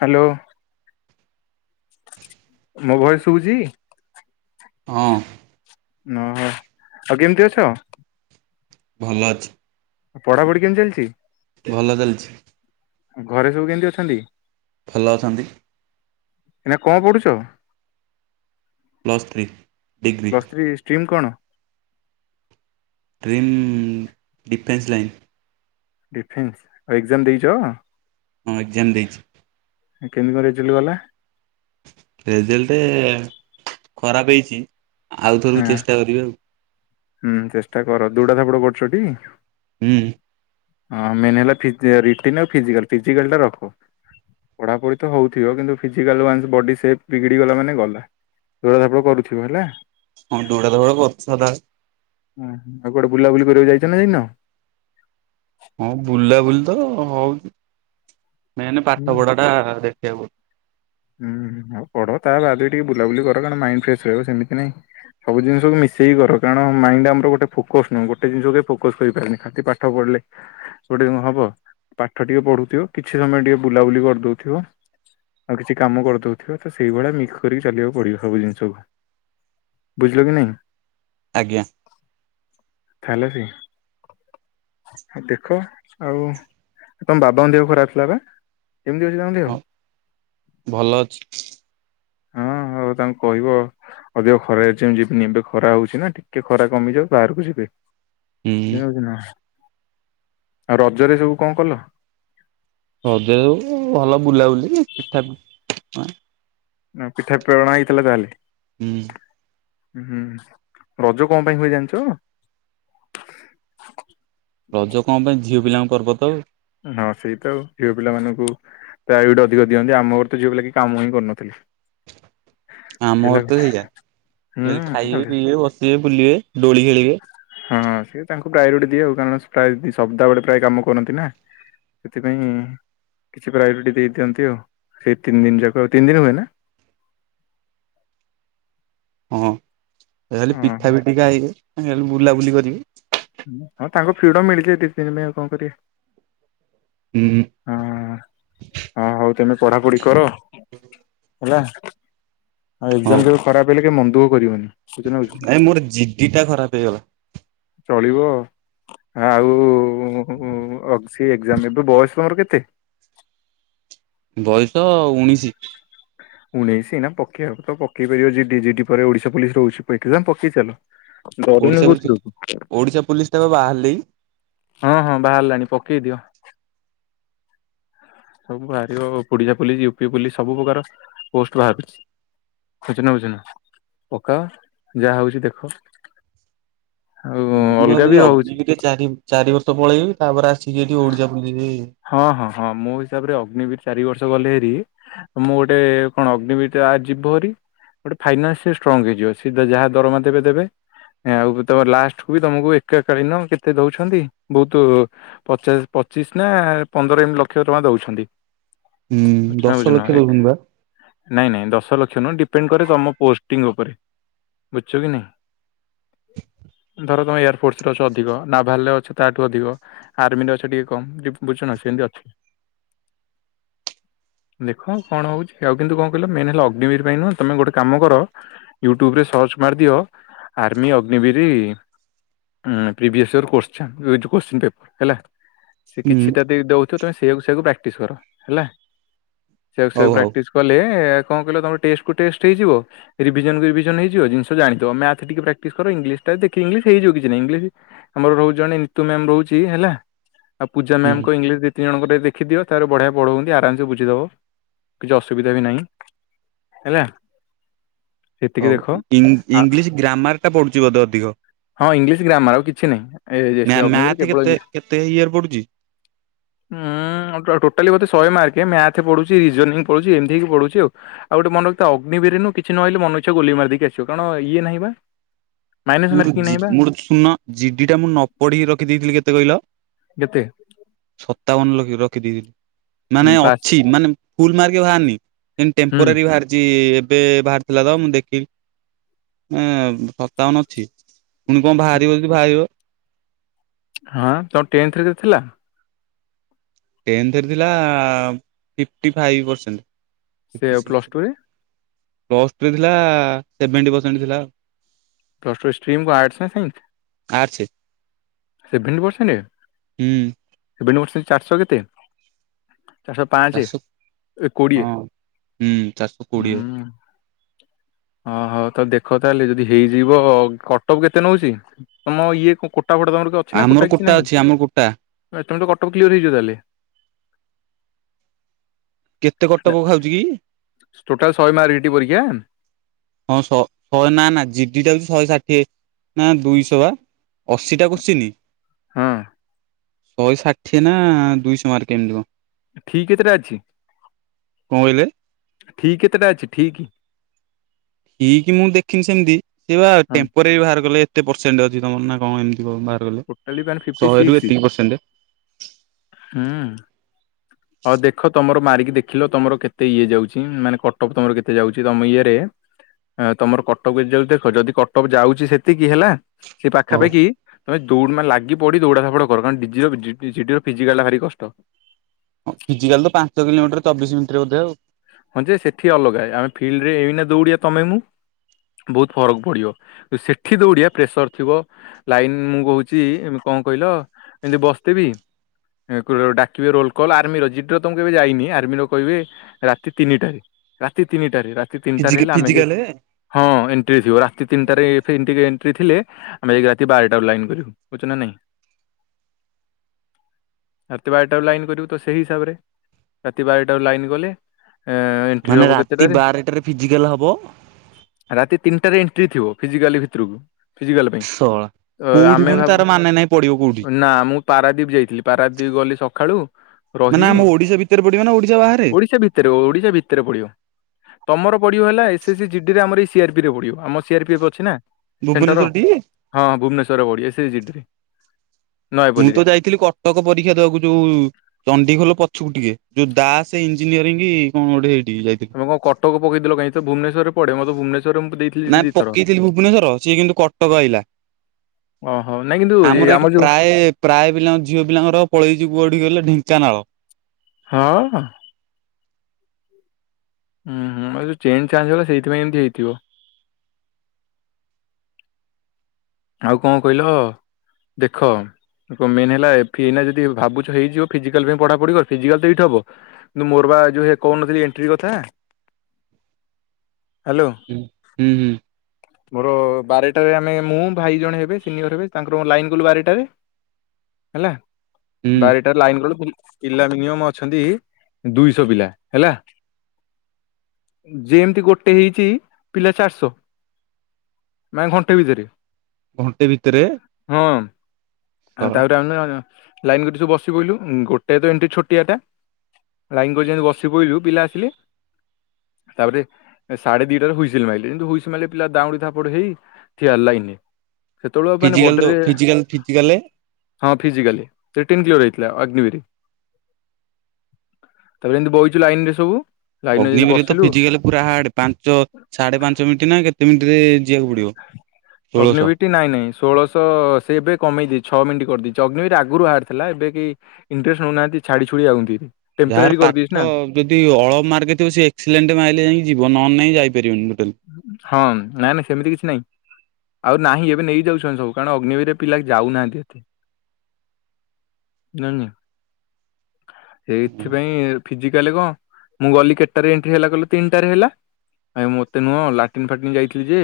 Hello. ମୋ voice ଶୁଭୁଛି। ହଁ। ନହ ଆଉ କେମିତି ଅଛ। ଭଲ ଅଛି। ପଢାପଢି କେମିତି ଚାଲିଛି? ଭଲ ଚାଲିଚି। ଘରେ ସବୁ କେମିତି ଅଛନ୍ତି? ଭଲ ଅଛନ୍ତି। ଏଇନା କଣ ପଢୁଚ? Plus three degree. Plus three stream କଣ? Dream defence line. ଡିଫେନ୍ସ ଆଉ ଏକ୍ଜାମ ଦେଇଚ? ହଁ ଏକ୍ଜାମ ଦେଇଚି। କେମିତି କଣ ରେଜଲ୍ଟ ଗଲା? ରେଜଲ୍ଟେ ଖରାପ ହେଇଚି। ଆଉ ହଁ ଥରକୁ ଚେଷ୍ଟା କରିବି ଆଉ। ହୁଁ ଚେଷ୍ଟା କର ଦୌଡା ଧାପଡ କରୁଚ ଟି? ହୁଁ। ହଁ ମେନ୍ ହେଲା ଫିଜି ରିଟିନ ଆଉ ଫିଜିକାଲି ଫିଜିକାଲ ଟା ରଖ। ପଢାପଢି ତ ହୋଉଥିବ କିନ୍ତୁ ଫିଜିକାଲ ୱାନସ ବଡି ସେପ ବିଗିଡି ଗଲା ମାନେ ଗଲା। ଦୌଡା ଧାପଡ କରୁଥୁବୁ ହେଲା। ହଁ ଦୌଡା ଧାପଡ କରୁଚି ସଦାବେଳେ। ହୁଁ ଆଉ କୁଆଡେ ବୁଲାବୁଲି କରିବାକୁ ଯାଇଚ ନା ଯାଇନ? ହଁ ବୁଲା ବୁଲି ତ ହୋଉଚି ମେନ୍ ହୁଁ ପାଠ ପଢା ଟା ଦେଖିବାକୁ ପଡୁ ହୁଁ ହୋଉ ପଢ ତା ବାଦେ ବି ଟିକେ ବୁଲାବୁଲି କର କାରଣ ମାଇଣ୍ଡ ଫ୍ରେଶ ରହିବ ସେମିତି ନାଇଁ। ସବୁ ଜିନିଷକୁ ମିଶେଇି କର କାରଣ ମାଇଣ୍ଡ ଆମର ଗୋଟେ ଫୋକସ୍ ନୁହୁଁ ଗୋଟେ ଜିନିଷ କେବେ ଫୋକସ୍ କହିପାରେନି ଖାଲି ପା ଠ ପଢିଲେ ଗୋଟେ ଦିନ ହବ ପାଠ ଟିକେ ପଢୁଥିବ। କିଛି ସମୟ ଟିକେ ବୁଲାବୁଲି କରିଦୋଉଥିବ। ଆଉ କିଛି କାମ କରିଦୋଉଥିବ ତ ସେଇଭଳିଆ ମିକ୍ସ କରିକି ଚାଲିବାକୁ ପଡିବ ସବୁ ଜିନିଷକୁ। ବୁଝିଲ କି ନାଇଁ? ଆଜ୍ଞା। [unintelligible] ଦେଖ ଆଉ ତମ ବାବାଙ୍କ ଦେହ ଖରାପ ଥିଲା ପା କେମିତି ଅଛି ତଙ୍କ ଦେହ? ହଁ। ଭଲ ଅଛି। ହୋଉ ତାଙ୍କୁ କହିବ ଅଧିକ ଖରାରେ ଯେମିତି ଯିବିନି ଏବେ ଖରା ହୋଉଚି ନା ଟିକେ ଖରା କମିଯାଉ ବାହାରକୁ ଯିବେ। [unintelligible] ହୁଁ ହୋଉଚି ନା ଆଉ ରଜରେ ସବୁ କଣ କଲ? ରଜରେ ସବ ଭଲ ବୁଲାବୁଲି ପିଠା [unintelligible] ନା ପିଠା ପ୍ରେରଣା ହେଇଥିଲା ତାହେଲେ। ହୁଁ। ହୁଁ ରଜ କଣ ପାଇଁ ହୁଏ ଜାଣିଚ? ରଜ କଣ ପାଇଁ ଝିଅ ପିଲାଙ୍କ ପର୍ବ ତ। ହଁ ସେଇତ ଆଉ ଝିଅ ପିଲାମାନଙ୍କୁ ତ ପ୍ରାୟୋରିଟି ଅଧିକ ଦିଅନ୍ତି। ଆମ ଘର ତ ଝିଅ ପିଲା କେହି କାମ ହିଁ କରୁନଥିଲେ। ସେଇ ହେଲା ଆମର ଘରେ ତ କଥା ସେଇଆ ଖାଲି ଖାଇବେ ହୁଁ ପିଇବେ ବସିବେ ବୁଲିବେ ଦୋଳି ଖେଳିବେ। ହଁ ସେ ତାଙ୍କୁ ପ୍ରାୟୋରିଟି ଦିଏ ଆଉ କାରଣ ପ୍ରାୟ ସଦା ବେଳେ ପ୍ରାୟ କାମ କରନ୍ତି ନା। ସେଥିପାଇଁ କିଛି ପ୍ରାୟୋରିଟି ଦେଇଦିଅନ୍ତି ଆଉ ସେଇ ତିନି ଦିନ ଯାକ ଆଉ। ତିନି ଦିନ ହୁଏ ନା? ହଁ ହେରା ଖାଲି ହଁ ପିଠା ହଁ। ପିଠି ଖାଇବେ [unintelligible] ବୁଲାବୁଲି କରିବେ। ହଁ ତାଙ୍କୁ ଫ୍ରିଡମ ମିଳିଚି ଏ ଦିଇ ତିନ ଦିନ ପାଇଁ କଣ କରିବେ। ହୁଁ। ହଁ ହଁ ହୋଉ ତାହେଲେ ପଢାପଢି କର। ହେଲା ଆଉ ଏକ୍ଜାମ ଯେବେ ଖରାପ ହେଲେ କେବେ ମନ ଦୁଃଖ କରିବନି। ବୁଝୁଛ ନା ବୁଝୁନ ନାଁଇ ମୋର ଜିଡିଟା ଖରାପ ହେଇଗଲା। ଚଳିବ। ଆଉ ଅକ୍ଛି ଏକ୍ଜାମ ଏବେ। ଏବେ ବୟସ ତମର କେତେ? ବୟସ ଉଣିଶି। ଉଣେଇଶି ନା ପକେଇବାକୁ ତ ପକେଇ ପାରିବ ଜିଡି ପରେ ଓଡିଶା ପୋଲିସ ରହୁଛି ପେଇ ପକେଇ ଚାଲ ରିନି କୁଥିରୁୁ ଓଡ଼ିଶା ପୋଲିସ। େବେ ବାହାରିଲି। ହଁ ହଁ ବାହାରିଲାଣି ପକେଇ ଦିଅ। ସବୁ ବାହାରିବ ଓଡିଶା ପୁଲିସ ୟୁପି ପୁୋଲିସ ସବୁ ପ୍ରକାର ପୋଷ୍ଟ ବାହାରୁଛି। ଖୁଛ ନା ଖୁଛ ନା ପକାଅ ଯାହା ହଉଛି ଦେଖ। ଆଉ ମୁଁ ଅଲଗା ଭାବୁଛି ବି ରହୁଛି ଅଗି ଟିକେ ଚି ଚାରି ବର୍ଷ ପଳେଇବି ତାପରେ ଆସିକି ଏଠିକେ ଓଡିଶା ବୁେଇ ହଁ ହଁ ହଁ ମୋ ହିସାବରେ ଅଗ୍ନିବିର ଚାରି ବର୍ଷ ଗଲେ ହେରି ମୁଁ ଗୋଟେ କଣ ଅଗ୍ନିବର ଯୀବ ହରି ଗୋଟେ ଫାଇନାନ୍ସି ଷ୍ଟ୍ରଙ୍ଗ ହେଇଯିବ ସି ଯାହା ଦରମା ଦେବେ ଦେବେ। ଆଉ ତମ ଲାଷ୍ଟକୁୁ ବି ତମକୁ ଏକ କଳୀନ କେତେ ଦଉଛନ୍ତି ବହୁତ। ପଚାଶ ପଚିଶ ନା ପନ୍ଦର ଲକ୍ଷ ଟଙ୍କା ଦଉଛନ୍ତି। ବ ଦଶ ବୁଝୁ ଲକ୍ଷ ଦଉଛନ୍ତି ବା ନାଇଁ ନାଇଁ ଦଶ ଲକ୍ଷ ନୁହଁ ଡିପେଣ୍ଡ କରେ ତମ ପୋସ୍ତିଂ ଉପରେ। ବୁଝଛୁ କି ନାହି। ଧର ତୁମେ ଏୟାରଫୋର୍ସରେ ଅଛ ଅଧିକ ନାଭାଲରେ ଅଛ ତାଠୁ ଅଧିକ। ଆର୍ମିରେ ଅଛ ଟିକେ କମ ବୁଝୁ ନ ସେ ଏମିତି ଅଛି। ଦେଖ କଣ ହଉଛି ଆଉ କିନ୍ତୁ କଣ କହିଲ ମେନ୍ ହେଲା ଅଗ୍ନିବିର ପାଇଁ ନୁହଁ ତମେ ଗୋଟେ କାମ କର। ୟୁଟ୍ୟୁବ୍ରରେ ସର୍ଚ୍ଚ ମାରିଦିଅ ଆର୍ମି ଅଗ୍ନିବିରି ଁ ପ୍ରିଭିୟସ୍ ୟର୍ କରଶଚ୍ଚଛ ଏଇଛି କୋଶ୍ଚନ୍ ପେପର୍ ହେଲା। ସେ ହୁଁ କିଛିଟା ଦେଇ ଦେଉଥ ତୁମେ ସେଇଆକୁ ସେଇଆକୁ ପ୍ରାକ୍ଟିସ କର ହେଲା ସେଇଆକୁ ସେକୁ ହଉ ହଉ ପ୍ରାକ୍ଟିସ୍ କର। କଲେ କଣ କହିଲେ ତୁମର ଟେଷ୍ଟକୁ ଟେଷ୍ଟ ହେଇଯିବ। ରିଭିଜନ ରିଭିଜନଇଯ ଜିନିଷ ଜାଥିବ ମଥ ଟିକେ ପ୍ରାକ୍ଟିସ କର ଇଂଲିଶ ଟା ଦେଖ ଇଂଲିଶ ହେଇଯିବ କିଛି ନା ଂଲି ଆମର ରହୁ ଜଣେ ନିତୁ ମ୍ୟାାମ ରହୁଛି ହେଲା ଆଉ ପୂଜା ହୁଁ ମ୍ୟା କ ଇଂଶ? ତିନି ଜଣଙ୍କରିକ ଦେଖିଦିଅ ତାର ବଢ଼ିଆବା ପଢ଼ଉ ଆରାମସ ବୁଝିଦବ କିଛି ଅସୁବିଧା ବି ନାହିଁ। ହେଲା। ସେତିକି ହଉ ଦେଖ ଆ ଇଂଲିଶ ଗ୍ରାମାର ଟା ପଡୁଛି ବୋଧେ ଅଧିକ। ହଁ ଇଂଲିଶ ଗ୍ରାମର ଆଉ କିଛି ନହିଁ ମ୍ୟା ଏ ଅଗ୍ନିବର ମ୍ୟାଥ କେବଳ କେତେ ଇଂ କେତେ ଇଏରେ ପଡୁଛି ଉୁଁ ଟୋଟାଲି ମତେ ଶହେ ମାର୍କ ମଥ ପଢୁଛି ରିଜନି ପଢୁଛି ଏମିତି ହେକି ପଢୁଛି ଆଉ। ଆଉ ଗୋଟେ ମନ ରଖ ଅଗ୍ନିରୁୁ କିଛି ନହଲେ ମନୁଇଛ ଗୁ ମାରି ଦେଇି ଆସ କଣ ଏ ନାହିଁ ବା। ମାଇନସ ମ ମୋର ମୋର ଶୁନ ଜିଡି ଟା ମୁଁ ନ ପଢିକି ରଖିଦେଇଥିଲି କେତେ କହିଲ। କେତେ ସତାବନ ଲଖି ରଖିଦେଇଥିଲି। ମାନେ ପାସ୍ ଅଛି ମାନେ ଫୁଲ ମାର୍କ ବାହାରନି ସେ ହୁଁ ଟେମ୍ପୋରାରୀ ବାହାରିଛି। ଏବେ ବାହାରିଥିଲା ତ ମୁଁ ଦେଖିଲି ଏ ସପ୍ତାବନ ଅଛି। ପୁଣି କଣ ବାହାରିବ ଯଦି ବାହାରିବ। ହଁ ତମ ଟେନ୍ଥରେ ଥିଲା? ଟେନ୍ଥରେ ଥିଲା ଫିଫ୍ଟି ଫାଇଭ୍ ପରସେଣ୍ଟ୍। ସେ ପ୍ଲସ ଟୁରେ? ଥିଲା। ଦଷ୍ଟଟର ସ୍ଷ୍ଟ୍ର୍ରୀମ କ ଆର୍ଟସ ସାଇ? ଆଛି। େ ହୁଁ ପରେଟାରହ କେତେ? ଚାରିଶହ ପାଞ୍ଚ ଚାରିଶହ ଏ କୋଡିଏ ହଁ ହୁଁ ଚାରିଶହ ହୁଁ କୋଡିଏ ଓଁହୋ ତ ଦେଖ ତାହେଲେ ଯଦି ହେଇଯିବ କଟକ କେତେ ନଉଛି। ତମ ଇଏ କୋଟା ଫଡା ତମର ଅଛି ନା ଆମର କୋଟା କିଛି ନାହିଁ ଅଛି ଆମର କୋଟା ତମେ ତ କଟୋୁ କ୍ଲିୟର ହେଇଯ ତାହେଲେ। କେତେ କଟ ପୋକ ଖାଉଛି କି ଟୋଟାଲ ଶହେ ମାାରିଇଟି ପରୀକ୍ଷା। ହଁ ଶହ ଶହେ ନା ନା ଜିଡି ଟା ହଉଛି ଶହେ ଷାଠିଏ ନା ଦୁଇଶହ ବା ଅଶୀଟା କରସିନି ହଁ ଶହେ ଷାଠିଏ ନା ଦୁଇଶହ ମାର୍କ ଏମିତିିବ। ଖି କେତେଟା ଅଛି? କଣ କହିଲେ? ଠିକ୍ କେତେଟା ଛି ଠିକି। ଏଇକି କି ମୁଁ ଦେଖିନି ସେମିତି ସେ ବା ହଁ ଟେମ୍ପୋରାରୀ ବାହାର କଲେ ଏତେ ପରସେଣ୍ଟ ଅଛି ତମର ନା କଣ ଏମତି? ତୁ ମାରୁନୁ ଟୋଟାଲି ମାନେ ଫିଫ୍ଟି ଶହେରୁୁ ସିକ୍ସ ଏତିକି ପରସେଣ୍ଟ। ହୁଁ। ହଉ ଦେଖ ତମର ମାରିକି ଦେଖିଲ ତମର କେତେ ଇଏ ଯାଉଛି ମାନେ କଟଅପ୍ ତମର କେତେ ଯାଉଛି ତମ ଇଏରେ? ତମର କଟଅପ୍ ଯାଉଛି କେମତି ଦେଖ ଯଦି କଟଅପ୍ ଯାଉଛି ସେତିକି ହେଲା ସେ ହଉ ପାଖାପାଖି ତମେ ଲାଗି ପଡି ଦୌଡାଧାପଡ୍ କର ଡି ଜିର ଫିଜିକାଲ ଭାରି କଷ୍ଟ। ହ ଫିଜିକାଲ ତ ପାଞ୍ଚ କିଲୋମିଟର ଚବିଶ ମିନିଟରେ ବଧେ ଆଉ ହଁ ଯେ ସେଠି ଅଲଗା ଆମେ ଫିଲ୍ଡରେ ଏଇନା ଦୌଉଡିଆ ତମେ ମୁଁ ବହୁତ ଫରକ ପଡ଼ିବ ସେଠି ଦୌଡ଼ିଆ ପ୍ରେସର ଥିବ। ଲାଇନ ମୁଁ କହୁଛି କଣ କହିଲ ଏମିତି ବସଥିବି ଡାକିବେ ରୋଲକଲ ଆର୍ମି ର ଜିଡିର ତ ମୁଁ କେବେ ଯାଇନି ଆର୍ମିର କହିବେ ରାତି ତିନିଟାରେ ରାତି ତିନିଟାରେ ରାତି ତିନିଟାରେ ଫିଜିକା ହେଲେ ଆମେ ଯାଇ ଫିଜିକାଲେ ହଁ ଏଣ୍ଟ୍ରି ଥିବ ରାତି ତିନଟାରେ [inaudible] ଏଣ୍ଟ୍ରି ଥିଲେ। ଆମେ ଯାଇକି ରାତି ବାରଟାରୁ ଲାଇନ କରିବୁ ବୁଝୁଛ ନା ନାଇଁ। ରାତି ବାରଟାରୁ ଲାଇନ୍ କରିବୁ ତ ସେହି ହିସାବରେ ରାତି ବାରଟାରୁ ଲାଇନ୍ ଗଲେ ଏଁ। ମାନେ ରାତି ବାରଟାରେ ଫିଜିକାଲ ହବ? ରାତି ତିନଟାରେ ଏଣ୍ଟ୍ରି ଥିବ ଫିଜିକାଲ ଭିତରକୁ ଫିଜିକାଲ ପାଇଁ। ଶଳା। ଅ କୋଉଠି ଆମେ ପୁଣି ତାର ଭାବୁ ମାନେ ନାହିଁ ପଡିବ କୋଉଠି ନା ମୁଁ ପାରାଦୀପ ଯାଇଥିଲି ପାରାଦୀପ ଗଲି ସଖାଳୁ ମାନେ ଆମ ଓଡିଶା ଭିତରେ ପଡିବ ନା ଓଡିଶା ବାହାରେ। ଓଡିଶା ଭିତରେ ଓଡିଶା ଭିତରେ ପଡିବ। ତମର ପଡିବ ହେଲା ଏସ୍ ସି ଜିଡିରେ ଆମର ଏଇ ସିଆରପିରେ ପଡିବ ଆମ ସିଆର୍ପି ଅଛି ନା। ସେଣ୍ଟର ଭୁବନେଶ୍ୱର ଟି? ହଁ ଭୁବନେଶ୍ଵରରେ କୋଉଠି ଏସ ଜି ଟିରେ। ମୁଁ ତ ଯାଇଥିଲି କଟକ ପରୀକ୍ଷା ଦବାକୁ ଯୋଉ ଚଣ୍ଡିଖୋଲ ପଛକୁ ଟିକେ ଯୋଉ ଦାସ ଇଂଜିନିୟରିଂ କଣ ଗୋଟେ ସେଇଠିକି ଯାଇଥିଲି। ତମେ କଣ କଟକ ପକେଇଥିଲ କାହିଁ ଭୁବନେଶ୍ୱରରେ ପଡେ ମୋତେ ଭୁବନେଶ୍ୱରେ ମୁଁ ଦେଇ ନା ପକେଇଥିଲି ଭୁବନେଶ୍ଵର ସିଏ କିନ୍ତୁ କଟକ ଆଇଲା। ଓହୋ ନାଇଁ କିନ୍ତୁ ଏ ଆମର ଏଇଠି ଯୋଉ ପ୍ରାୟ ପ୍ରାୟ ପିଲାଙ୍କ ଝିଅ ପିଲାଙ୍କର ପଳେଇଛି କୋଉଠିକି କି କହିଲ ଢେଙ୍କାନାଳ। ହଁ ଅ। ହୁଁ ଯୋଉ ଚେଞ୍ଜ ଚାଞ୍ଜ ହେଇଗଲା ସେଇଥିପାଇଁ ଏମିତି ହେଇଥିବ। ଆଉ କଣ କହିଲ ଦେଖ? ମେନ୍ ହେଲା ଫିନା ଯଦି ଭାବୁଛ ହେଇଯିବ ଫିଜିକାଲ ପାଇଁ ପଢାପଢି କର ଫିଜିକାଲ ତ ଏଇଠି ହବ। କିନ୍ତୁ ମୋରବା ଯୋଉ କହୁନଥିଲି ଏଣ୍ଟ୍ରି କଥା ହାଲୋ। ହୁଁ ହୁଁ ହୁଁ। ମୋର ବାରଟାରେ ଆମେ ମୁଁ ଭାଇ ଜଣେ ହେବେ ସିନିୟର୍ ହେବେ ତାଙ୍କର ମୋର ଲାଇନ୍ କଲୁ ବାରଟାରେ ହେଲା ହୁଁ ବାରେ ଲାଇନ୍ ପିଲା ମିନିମମ ଅଛନ୍ତି ଦୁଇଶହ ପିଲା ହେଲା। ଯେମତି ଗୋଟେ ହେଇଛି ପିଲା ଚାରିଶହ। ମାନେ ଘଣ୍ଟେ ଭିତରେ। ଘଣ୍ଟେ ଭିତରେ? ହଁ ଆଉ ଶଳା ତାପରେ ଆମେ ଲାଇନ କରି ସବୁ ବସି ପଇଲୁ ଗୋଟେ ତ ଏଣ୍ଟି ଛୋଟିଆଟା। ଲାଇନ୍ କରି ଯାଇ ବସି ପଡ଼ିଲୁ ପିଲା ଆସିଲେ। ତାପରେ ସାଢେ ଦିଟାରେ ହୁଇସିଲ ମାଇଲେ କିନ୍ତୁ ହୁଇସିଲ୍ ମାଇଲେ ପିଲା ଦାଉଁଡି ଧାପଡ ହେଇ ଠିଆ ହେଲେ ଲାଇନରେ ସେତେବେଳେ ମାନେ ବଡିରେ କେମତି ଫିଜିକାଲରେ ହଁ ଫିଜିକାଲରେ ରିଟିନ୍ କ୍ଲିୟର ହେଇଥିଲା ଅଗ୍ନିବୀରେ। ତାପରେ ଏମିତି ବଇଚୁ ଲାଇନ୍ ରେ ସବୁ। ଲାଇନ ଯେମିତି ଅଗ୍ନିବିର୍ ରେ ବସିଲୁ ଫିଜିକାଲ୍ ପୁରା ହାର୍ଡ, ପାଞ୍ଚ ସାଢେ ପାଞ୍ଚ ମିଣ୍ଟି ନା କେତେ ମିଣ୍ଟି ରେ ଯିବାକୁ ପଡିବ ଷୋଳଶହ। ଅଗ୍ନିିବିର୍। ଟି ନାଇଁ ନାଇଁ ଷୋଳଶହ ସେ ଏବେ କମେଇ ଦେଇଛି ଛଅ ମିନିଟ୍ କରିଦେଇଛି ଅଗ୍ନି ବିରେ ଆଗରୁ ବାହାରି ଥିଲା ଏବେ କି ଇଣ୍ଟ୍ରେଷ୍ଟ ହେଉନାହାନ୍ତି ଛାଡି ଛୁଡି ଯାଉଛନ୍ତି ଯାହାର ଟେମ୍ପରାରୀ କରିଦେଇ ପାଠ ଛୁନା। ଯଦି ଅଳପ୍ ମାର୍ଗ ଥିବ ସେ ଏକ୍ସିସ୍ଲେଣ୍ଟ ମାଇଲେ ଯା ପଇଁକି ଯିବ। ନହେଲେ ନାଇଁ ଯାଇଁ ପାରିବନି ଟୋଟାଲ୍। ହଁ ନାଇଁ ନାଇଁ ସେମିତି କିଛି ନାଇଁ। ଆଉ ନାହିଁ ଏବେ ନେଇଯାଉଛନ୍ତି ସବୁ। କାରଣ ଅଗ୍ନିବିର୍ ରେ ପିଲା ଯାଉହାନ୍ତି ଏତେ। ନୁ ନେ ଏଇଥିପାଇଁ ଫିଜିକାଲେ କଣ? ମୁଁ ଗଲି କେଟ୍ ଟାରେ ଏଣ୍ଟ୍ରି ହେଲା କହିଲୁ? ତିନିଟାରେ ହେଲା ଆ ମୁଁ ଟି ନୁହଁ ଲାଟିନ୍ ଫାଟିନ୍ ଯାଇଥିଲି ଯେ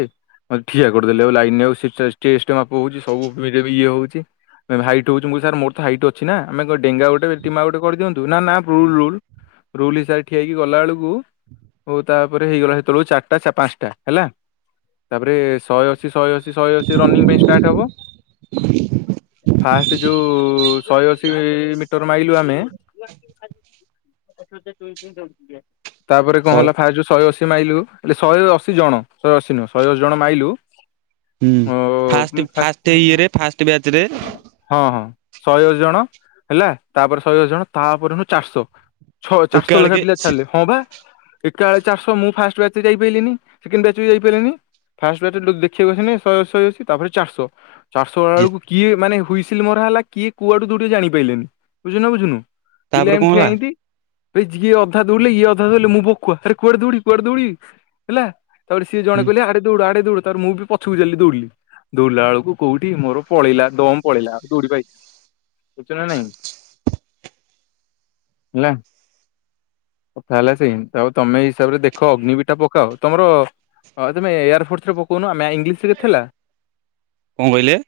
ମତେ ଠିଆ କରିଦେଲେ ଆଉ ଲାଇନ୍ ରେ ସେ ଚେଷ୍ଟ ମାପ ହଉଛି ସବୁ ପି ଏ ହଉଛି। ହାଇଟ୍ ହୋଉଛି ମୋର ସାର୍ ମୋର ତ ହାଇଟ୍ ଅଛି ନା ଆମେ କଣ ଡେଙ୍ଗା ଗୋଟେ ଟିମା ଗୋଟେ କରିଦିଅନ୍ତୁ। ନା ନା ଭୁଲ୍। ରୁଲ୍ ହିସାବରେ ଠିଆ ହେଇକି ଗଲା ବେଳକୁ, ହଉ ତାପରେ ହେଇଗଲା ସେତେବେଳକୁ ଚା ଟା ପାଞ୍ଚଟା ହେଲା। ତାପରେ ଶହେ ଅଶୀ, ଶହେ ଅଶୀ, ଶହେ ଅଶୀ, ରନିଂ ପାଇଁ ଷ୍ଟାର୍ଟ ହବ ଫାଷ୍ଟ ଯୋଉ ଶହେ ଅଶୀ ମିଟର ମାଇଲୁ ଆମେ ତାପରେ କଣ ଶହେ ହେଲା ଫାଷ୍ଟ ଶହେ ଅଶୀ ମାଇଲୁ ହେଲେ ଶହେ ଅଶୀ ଜଣ ଶହେ ଅଶୀ ନୁହଁ ଶହେ ଅଶୀ ଜଣ ମାଇଲୁ ହୁଁ ଓ ଫାଷ୍ଟ୍, ଫାଷ୍ଟ୍ ଫାଷ୍ଟ ଇଏରେ, ଫାଷ୍ଟ୍ ବ୍ୟାଚ୍ ରେ ହଁ ହଁ। ଶହେ ଅସି ଜଣ, ହେଲା ତାପରେ ଶହେ ଅସି ଜଣ, ତାପରେ ନୁ ଚାରିଶହ ଛ ଏକା ଚାରିଶହ ଲେଖାଏ ବେଳକେ ପିଲା ଛାଡିଲେ। ହଁ ବା ଏକାଳେ ଚାରିଶହ, ମୁଁ ଫାଷ୍ଟ୍ ବ୍ୟାଚ୍ ଏତେ ଯାଇପାରିଲେନି, ସେକେଣ୍ଡ ବ୍ୟାଚ୍ ବି ଯାଇ ପାରିଲାନି। ଫାଷ୍ଟ୍ ବ୍ୟାଚ୍ ଯେତେ ବେଳେ ଦେଖିବାକୁ ଆସିଛନ୍ତି, ଶହେ ଅସି, ଶହେ ଅସି, ତାପରେ ଚାରିଶହ ଚାରିଶହ ଯେ ବେଳକୁ କିଏ ମାନେ ହୁଇସିଲ୍ ମରା ହେଲା, କିଏ କୁଆଡୁ ଦୌଡିବେ ଜାଣି ପାଇଲେନି ବୁଝୁଚୁନା ବୁଝୁନୁ ପିଲା ତାପରେ କଣ ଏମିତି ହେଲା ଠିଆଇନ୍ତି, ଭାଇ ଯିଏ ଅଧା ଦୌଡିଲେ ଇଏ ଅଧା ଦୌଡିଲେ, ମୁଁ ଭକୁଆ ଆରେ କୁଆଡେ ଦୌଡିବି କୁଆଡେ ଦୌଡିିବି ହେଲା ତାପରେ ସିଏ ଜଣେ ହୁଁ କହିଲେ, ଆଡେ ଦୌଡୁ ଆଡେ ଦୌଡୁ ତାର ମୁଁ ବି ପଛକୁ ଚାଲିଲିି ଦୌଡିଲି। ଦୌଡିଲା ବେଳକୁ କୋଉଠି ମୋର ପଳେଇଲା ଦମ୍ ପଳେଇଲା, ଆଉ ଦୌଡି ସୂଚନା ନହିଁ। ହେଲା। କଥା ହେଲା ସେମି ଆଉ ତମେ ହିସାବରେ ଦେଖ ଅଗ୍ନିବି ଏଟା ପକାଅ। ତମର ତମେ ଏୟାର ଫୋର୍ସ ରେ ପକଉନ। ଆମେ ଇଂଲିଶ ରେ ଥିଲା? କଣ କହିଲେ?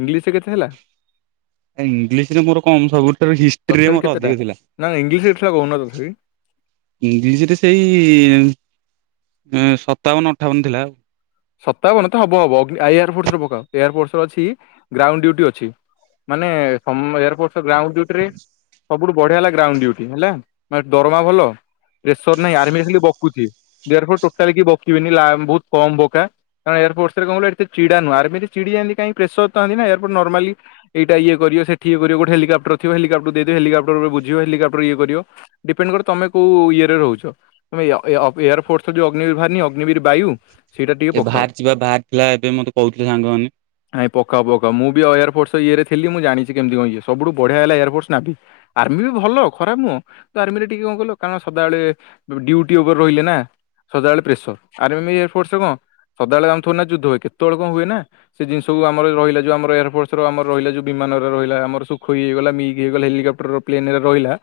ଇଂଲିସିରେ କେତେ ଥିଲା? ଇଂଲିଶ ରେ ମୋର କମ୍, ସବୁଠାରୁ ହିଷ୍ଟ୍ରିରେ ମୋର ଅଧିକ ଥିଲା। ନାଇଁ ଇଂଲିସ୍ ରେ କହୁନ ତଥାବି। ଇଂଲିଶ୍ ରେ ସେଇ ସତାବନ ଅଠାବନ ଥିଲା ଆଉ। ସତାବନ ତ ହବ ହବ। ଅଗ୍ନି-ଏୟାର ଫୋର୍ସ ରେ ପକାଅ। ଏୟାର ଫୋର୍ସ ରେ ଅଛି ଗ୍ରାଉଣ୍ଡ ଡ୍ୟୁଟି ଅଛି। ମାନେ ସମ୍ - ଏୟାର ଫୋର୍ସ ଗ୍ରାଉଣ୍ଡ ଡ୍ୟୁଟି ରେ ସବୁଠୁ ବଢିଆ ହେଲା ଗ୍ରାଉଣ୍ଡ ଡ୍ୟୁଟି ହେଲା ଦରମା ଭଲ। ପ୍ରେସର ନାହିଁ ଆର୍ମି ଖାଲି ବକୁଚି, ଏୟାର୍ ଫୋର୍ସ ଟୋଟାଲ୍ କେହି ବକିବେନି ଲା-ବୋହୁତ୍ କମ୍ ବ ଟା କାରଣ ଏୟାରପୋର୍ରସରେ କଣ କହିଲୁ, ଏତେ ଚିଡା ନୁହଁ। ଆର୍ମିରେ ଚିଡି ଯାଆନ୍ତି, କାହିଁ ପ୍ରେସର ଥାନ୍ତିନା ଏୟାରପୋଟ ନର୍ମାଲି ଏଇଟା ଇଏ କରିବେ ସେଠିବି କରିବେ। କୋଉଠି ହେଲିକପ୍ଟର ଥିବ। ହେଲିକପ୍ଟର କୁ ଦେଇଦବେ, ହେଲିକପ୍ଟର ବୁଝିବ ହେଲିକପ୍ଟର ଇଏ କରିବ। ଡିପେଣ୍ଡ କରେ ତମେ କୋଉ ଇଏରେ ରହୁଛ। ତମେ ୟ, ୟ, ଏୟାର ଫୋର୍ସ ରେ ଯୋଉ ଅଗ୍ନିଭିୟୁ ଅଗ୍ନିବିର ବାୟୁ ସେଇଟା ଟିକେ ଏ ପକାଅ ଭାହାରିଚିବା ଭାହାରିଥିଲା ଏବେ ମତେ କହୁଥିଲେ ସାଙ୍ଗମାନେ। ନାଇଁ ପକା ପକା ମୁ ବି ଏୟାରଫୋର୍ସ ଇଏ ଥିଲ ମୁଁ ଜାଣିଛି କେମିତି କଣ ଇଏ ସବୁଠୁ ବଢିଆ ହେଲା ଏୟାରଫୋର୍ସ ନାଭି। ଆର୍ମି ବି ଭଲ ଖରାପ ନୁହଁ। ତ ଆର୍ମିରେ ଟିକେ କଣ କହିଲ କାରଣ ସଦାବେଳେ ଡିଉଟି ଓଭର ରହିଲେ ନା ସଦାବେଳେ ପ୍ରେସର ଆର୍ମି ଇଏରେ ଫୋର୍ସ ରେ କଣ, ସଦାବେଳେ ଆମେ ଥୋଡି ନା ଯୁଦ୍ଧ ହୁଏ। କେତେବେଳେ କଣ ହୁଏ ନା। ସେ ଜିନିଷକୁ ଆମର ରହିଲା ଯୋଉ ଆମ ଏୟାରଫୋର୍ସ ର ଆମର ରହିଲା ଯଉ ବିମାନ ରହିଲା, ଆମର ସୁଖୋଇ ହୋଇଗଲା, ମିଲ୍କ ହେଇଗଲା, ହେଲିକାପ୍ଟର ର ପ୍ଲେନରେ ରହିଲା।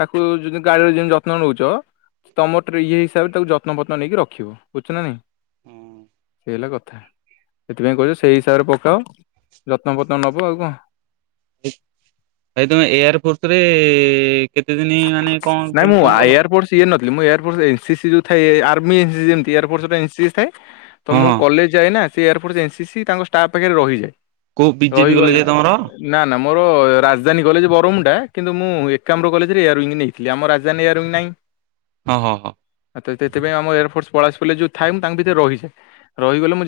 ତାକୁ ଯୁ ଗାଲରେ ଯେମିତି ଯତ୍ନ ନଉଚ। ତମ ଟ୍ରି ଇଏ ହିସାବରେ ତାକୁ ଯତ୍ନଫତ୍ନ ନେଇକି ରଖିବ। ବୁଝୁଚ ନା ନାଇଁ ଏଇ ହେଲା କଥା। ସେଥିପାଇଁ କହିଲି ସେଇ ହିସାବରେ ପକାଅ ଯତ୍ନ ଫତ୍ନ ନବ ଆଉ କଣ? ଭାଇ ତମେ ଏୟାରପୋର୍ଟ ରେ କେତେ ଦିନ ମାନେ କଣ ନାଇଁ ମୁଁ କେମିତି କଣ କଲ ଆୟାର ପୋଟ୍ସ ଇଏନ ନଥିଲି ମୁ ଏୟାର ଫୋର୍ସ ରେ ଏ ସି ସି ଯୋଉ ଥାଏ। ଆର୍ମି ଯେମିତି ଏୟାର ଫୋର୍ସ ରେ ଏନ୍ ସି ଏସ୍ ଥାଏ। ତ ହଁ ମୁଁ ହଁ କଲେଜ ଯାଏ ନା। ସେ ଏୟାରପୋର୍ଟ ଏନ୍ ସି ସି ତାଙ୍କ ଷ୍ଟାଫ୍ ପାଖରେ ରହିଯାଏ। କୋଉ ବିଜେପି ରହିଗଲେ କଲେଜ୍ ତମର? ନା ନା ମୋର ରାଜଧାନୀ କଲେଜ ବରମୁଣ୍ଡା। କିନ୍ତୁ ମୁଁ ଏକାମର କଲେଜ ଏୟାରିଙ୍ଗି ନେଇଥିଲୀ ଆମ ରାଜଧାନୀ ଏୟାରିଙ୍ଗ ନହିଁ। ହଁ ହଁ ହଁ ଆ ତ ସେଥିପାଇଁ ଆମ ଏୟାର ଫୋର୍ସ ପଳାସ ଫିଲେ ଯୋଉ ଥାଏ ମୁଁ ତାଙ୍କ ଭିତରେ ରହିଯାଏ। ରହିଗଲେ ମୁଁ ଯ